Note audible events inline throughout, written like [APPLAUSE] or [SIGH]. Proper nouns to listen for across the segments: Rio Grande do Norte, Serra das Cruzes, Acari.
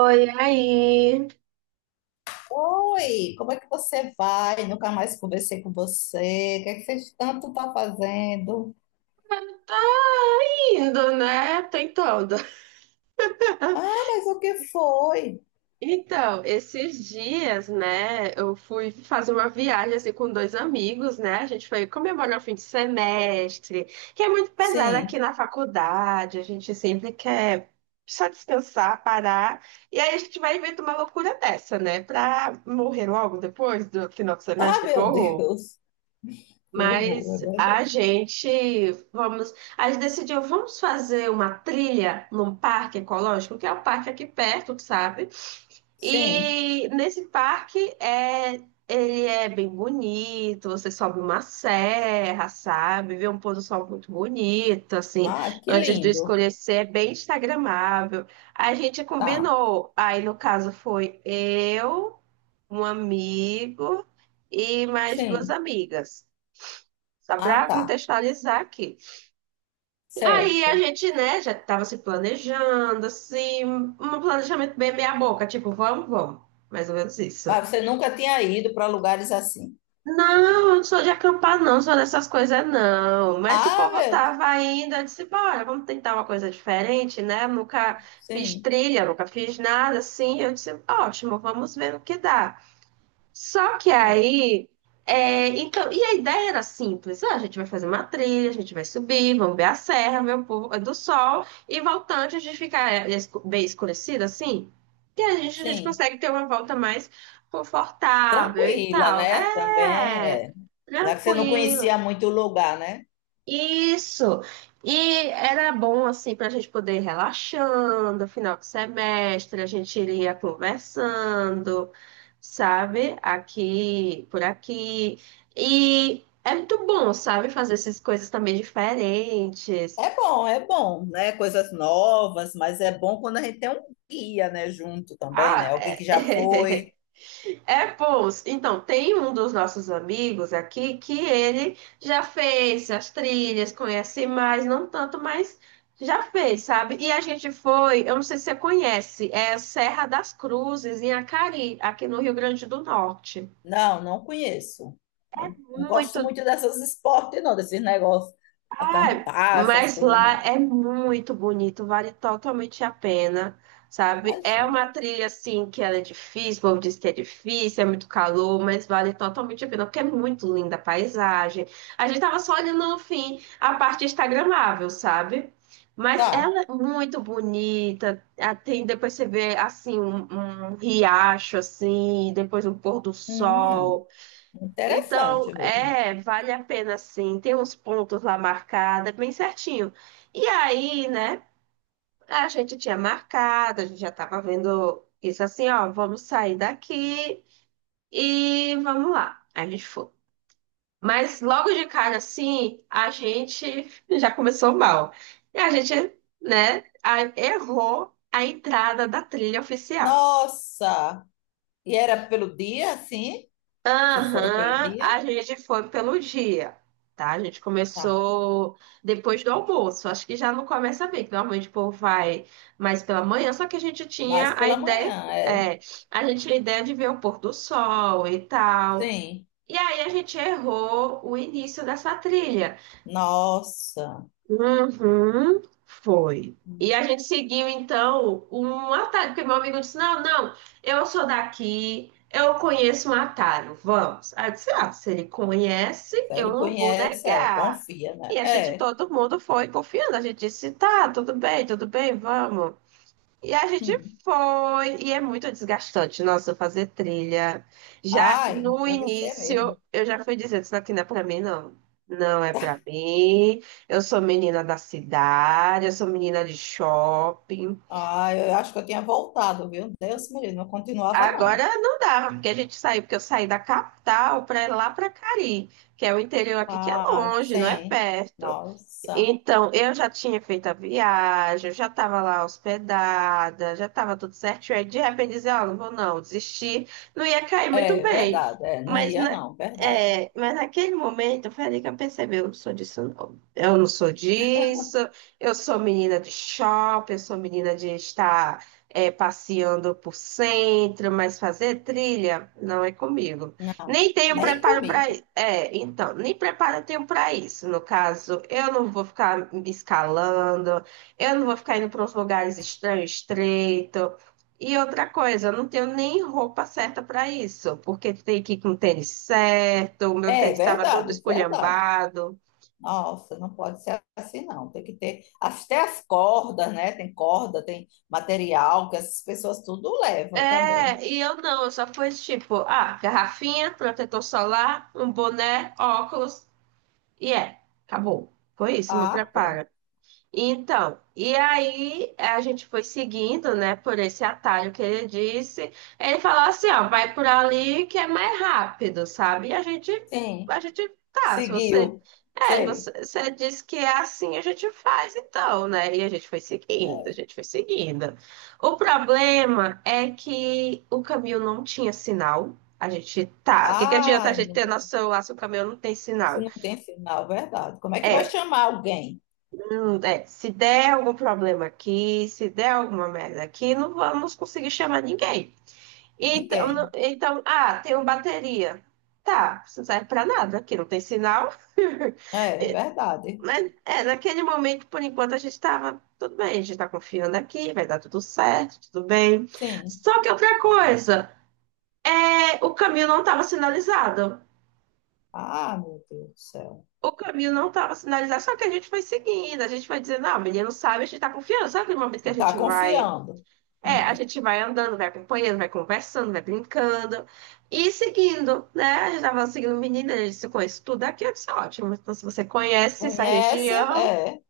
Oi, aí. Oi, como é que você vai? Nunca mais conversei com você. O que é que você tanto está fazendo? Tá indo, né? Tentando. Ah, mas o que foi? Então, esses dias, né, eu fui fazer uma viagem assim com dois amigos, né? A gente foi comemorar o fim de semestre, que é muito pesado aqui Sim. na faculdade, a gente sempre quer só descansar, parar. E aí a gente vai inventar uma loucura dessa, né? Pra morrer logo depois do final do Ah, semestre, que meu horror. Deus. [LAUGHS] Que horror, é Mas a verdade. gente vamos, a gente decidiu, vamos fazer uma trilha num parque ecológico, que é o parque aqui perto, tu sabe? Sim. E nesse parque ele é bem bonito, você sobe uma serra, sabe? Vê um pôr do sol muito bonito, assim, Ah, que antes do lindo. escurecer, é bem instagramável. A gente Tá. combinou, aí no caso foi eu, um amigo e mais duas Sim. amigas. Só Ah, para tá. contextualizar aqui. Aí a Certo. gente, né, já estava se planejando, assim, um planejamento bem meia-boca, tipo, vamos, vamos. Mais ou menos isso. Mas você nunca tinha ido para lugares assim. Não, eu não sou de acampar, não, não sou dessas coisas, não. Mas o Ah, povo meu Deus. tava ainda, eu disse, bora, vamos tentar uma coisa diferente, né? Eu nunca fiz Sim. trilha, nunca fiz nada assim. Eu disse, ótimo, vamos ver no que dá. Só que É. aí, então, e a ideia era simples: ah, a gente vai fazer uma trilha, a gente vai subir, vamos ver a serra, ver o povo é do sol, e voltando, a gente fica bem escurecido assim, e a gente Sim. consegue ter uma volta mais confortável e Tranquila, tal. né? Também É, é. Já que você não tranquilo. conhecia muito o lugar, né? Isso. E era bom assim para a gente poder ir relaxando, final de semestre, a gente iria conversando, sabe? Aqui, por aqui. E é muito bom, sabe, fazer essas coisas também diferentes. É bom, né? Coisas novas, mas é bom quando a gente tem um guia, né, junto também, né? Ah, Alguém é. que já foi. [LAUGHS] É, pô, então, tem um dos nossos amigos aqui que ele já fez as trilhas, conhece mais, não tanto, mas já fez, sabe? E a gente foi, eu não sei se você conhece, é Serra das Cruzes, em Acari, aqui no Rio Grande do Norte. Não, não conheço. Não, não gosto Muito. muito dessas esportes, não, desses negócios, Ah, acampar, essas mas coisas, lá não. é muito bonito, vale totalmente a pena, sabe? É Imagina. uma trilha assim que ela é difícil, o povo diz que é difícil, é muito calor, mas vale totalmente a pena, porque é muito linda a paisagem. A gente tava só olhando no fim a parte instagramável, sabe? Mas Tá. ela é muito bonita, ah, tem depois você vê assim um, um riacho assim, depois um pôr do Hum, sol. Então, interessante mesmo. é, vale a pena sim. Tem uns pontos lá marcados, é bem certinho. E aí, né, a gente tinha marcado, a gente já tava vendo isso assim, ó, vamos sair daqui e vamos lá. Aí a gente foi. Mas logo de cara, assim, a gente [LAUGHS] já começou mal. E a gente, né, errou a entrada da trilha oficial. Nossa! E era pelo dia, sim? Vocês foram pelo Aham, dia? a gente foi pelo dia, tá? A gente Tá. começou depois do almoço. Acho que já não começa bem, que normalmente o povo vai mais pela manhã, só que a gente Mas tinha a pela ideia, manhã, é. A gente tinha a ideia de ver o pôr do sol e tal. Sim. E aí a gente errou o início dessa trilha. Nossa. Uhum, foi. E a gente seguiu, então, um atalho, porque meu amigo disse: Não, não, eu sou daqui, eu conheço um atalho, vamos. Aí eu disse: Ah, se ele conhece, Se eu ele não vou conhece, é, negar. confia, né? E a gente, É. todo mundo foi confiando. A gente disse: Tá, tudo bem, vamos. E a gente Hum. foi, e é muito desgastante, nossa, fazer trilha. Já Ai, no deve ser mesmo. início, eu já fui dizendo, isso aqui não é pra mim, não. Não é pra mim. Eu sou menina da cidade, eu sou menina de shopping. Ai, eu acho que eu tinha voltado, viu? Deus me livre, não continuava, não. Agora não dava, porque a gente saiu, porque eu saí da capital para ir lá para Cari, que é o interior aqui que é Ah, longe, não é sim. perto. Nossa. Então, eu já tinha feito a viagem, eu já estava lá hospedada, já estava tudo certo. Aí, de repente, dizer, ó, não vou não, desistir, não ia cair muito É bem. verdade, é, não Mas, ia, na, não, verdade. Mas naquele momento, foi ali que eu percebi, eu não sou disso, não. Eu não sou disso, eu sou menina de shopping, eu sou menina de estar, passeando por centro, mas fazer trilha não é comigo. Não, Nem tenho nem preparo para comigo. Então, nem preparo eu tenho para isso. No caso, eu não vou ficar me escalando, eu não vou ficar indo para uns lugares estranhos, estreito. E outra coisa, eu não tenho nem roupa certa para isso, porque tem que ir com o tênis certo, o meu É tênis estava todo verdade, verdade. esculhambado. Nossa, não pode ser assim, não. Tem que ter até as cordas, né? Tem corda, tem material que essas pessoas tudo levam também. É, e eu não, eu só fui tipo, ah, garrafinha, protetor solar, um boné, óculos, e é, acabou. Foi isso, meu Ah, pronto. preparo. Então, e aí a gente foi seguindo, né, por esse atalho que ele disse. Ele falou assim, ó, vai por ali que é mais rápido, sabe? E Sim, a gente tá, se você, seguiu. é, Sei. você, você disse que é assim, a gente faz então, né? E a gente foi seguindo, a gente foi seguindo. O problema é que o caminho não tinha sinal. A gente tá, o que que adianta a Ah, gente ter mulher, nosso celular se o caminho não tem se sinal? não tem sinal, verdade. Como é que vai É, chamar alguém? É, se der algum problema aqui, se der alguma merda aqui, não vamos conseguir chamar ninguém. Então, não- Ninguém. então, ah, tenho bateria. Tá, isso não serve pra nada, aqui não tem sinal. [LAUGHS] É, é verdade. Mas é, naquele momento, por enquanto, a gente estava tudo bem, a gente está confiando aqui, vai dar tudo certo, tudo bem. Sim. Só que outra coisa, o caminho não estava sinalizado. Ah, meu Deus do céu. O caminho não estava sinalizado, só que a gente foi seguindo, a gente vai dizendo, não, o menino sabe, a gente está confiando. Sabe aquele momento que a Tá gente vai confiando. É, a Hum. gente vai andando, vai acompanhando, vai conversando, vai brincando e seguindo, né? A gente tava seguindo o menino, ele disse, conheço tudo aqui, eu disse, ótimo. Então, se você conhece essa Conhece? região, É,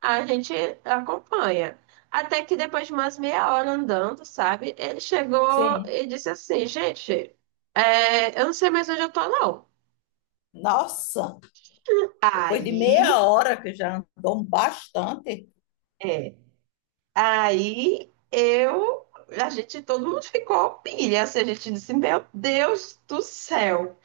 a gente acompanha. Até que depois de umas meia hora andando, sabe? Ele chegou sim. e disse assim, gente, eu não sei mais onde eu tô, não. Nossa, depois de Aí, meia hora que já andou bastante, é, aí eu, a gente, todo mundo ficou pilha, assim, a gente disse, meu Deus do céu.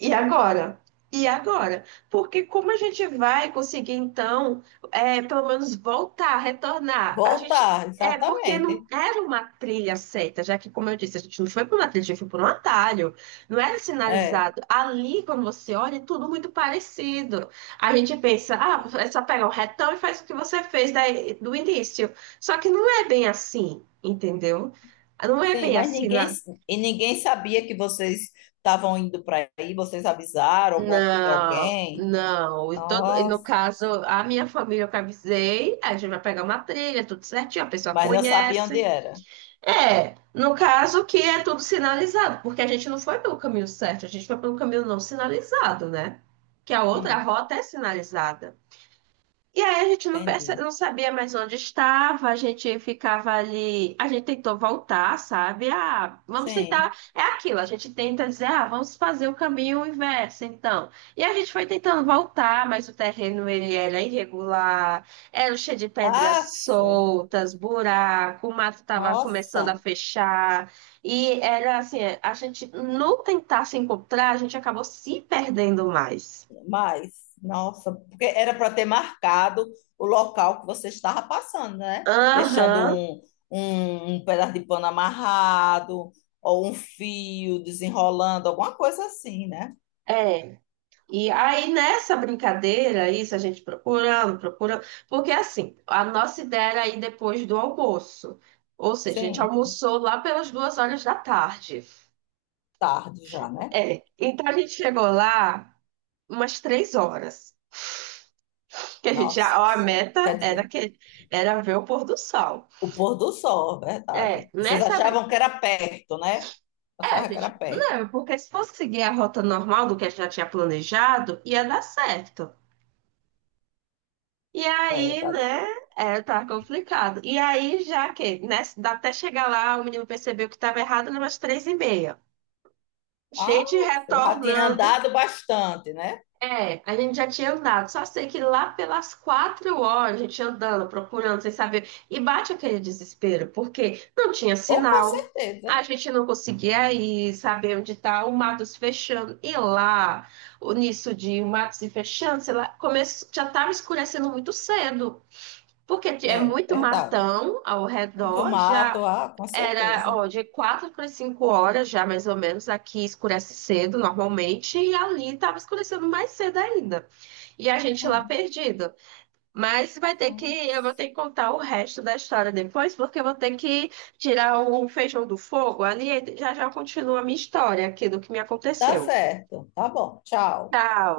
E agora? E agora? Porque como a gente vai conseguir, então, pelo menos voltar, retornar? A gente. voltar, É porque não exatamente. era uma trilha certa, já que, como eu disse, a gente não foi por uma trilha, a gente foi por um atalho, não era É, sinalizado. Ali, quando você olha, é tudo muito parecido. A gente pensa, ah, é só pegar um retão e faz o que você fez do início. Só que não é bem assim, entendeu? Não é sim, bem mas assim. ninguém e ninguém sabia que vocês estavam indo para aí, vocês avisaram alguma, Não, alguém. não. E, todo, e no Nossa, caso, a minha família eu que avisei, a gente vai pegar uma trilha, tudo certinho, a pessoa mas não sabia onde conhece. era. É, no caso que é tudo sinalizado, porque a gente não foi pelo caminho certo, a gente foi pelo caminho não sinalizado, né? Que a outra Hum, rota é sinalizada. E aí a gente não, entendi. não sabia mais onde estava, a gente ficava ali, a gente tentou voltar, sabe? Ah, vamos Sim. tentar, é aquilo, a gente tenta dizer, ah, vamos fazer o caminho inverso, então. E a gente foi tentando voltar, mas o terreno ele era irregular, era cheio de pedras Ah, soltas, buraco, o mato estava começando a nossa, fechar, e era assim, a gente no tentar se encontrar, a gente acabou se perdendo mais. mas, nossa, porque era para ter marcado o local que você estava passando, né? Deixando Aham, um, um, um pedaço de pano amarrado, ou um fio desenrolando, alguma coisa assim, né? é. E aí, nessa brincadeira, isso a gente procurando, procurando, porque assim, a nossa ideia era ir depois do almoço. Ou seja, a gente Sim, almoçou lá pelas 2 horas da tarde. tarde já, né? É, então a gente chegou lá umas 3 horas. Que a gente já, ó, a Nossa, meta quer era dizer, que era ver o pôr do sol. o pôr do sol, é É, verdade. Vocês achavam que era perto, né? A Achavam que era gente, perto. não, porque se fosse seguir a rota normal do que a gente já tinha planejado, ia dar certo. E É, aí, tá. né? É, tá complicado. E aí, já que, né, dá até chegar lá, o menino percebeu que estava errado, né, umas 3:30. Ah, Gente já tinha retornando. andado bastante, né? É, a gente já tinha andado. Só sei que lá pelas 4 horas, a gente andando, procurando, sem saber. E bate aquele desespero, porque não tinha Ou com sinal. certeza. A gente não conseguia ir, saber onde tá o mato se fechando. E lá, o nisso de o mato se fechando, sei lá, começou, já estava escurecendo muito cedo. Porque é É, muito verdade. matão ao Muito redor, já mato, ah, com era, certeza. ó, de 4 para 5 horas já, mais ou menos, aqui escurece cedo normalmente, e ali estava escurecendo mais cedo ainda. E a gente lá Hum, perdido. Mas hum. eu vou ter que contar o resto da história depois, porque eu vou ter que tirar o feijão do fogo ali, e já já continua a minha história aqui do que me Tá aconteceu. certo. Tá bom. Tchau. Tchau.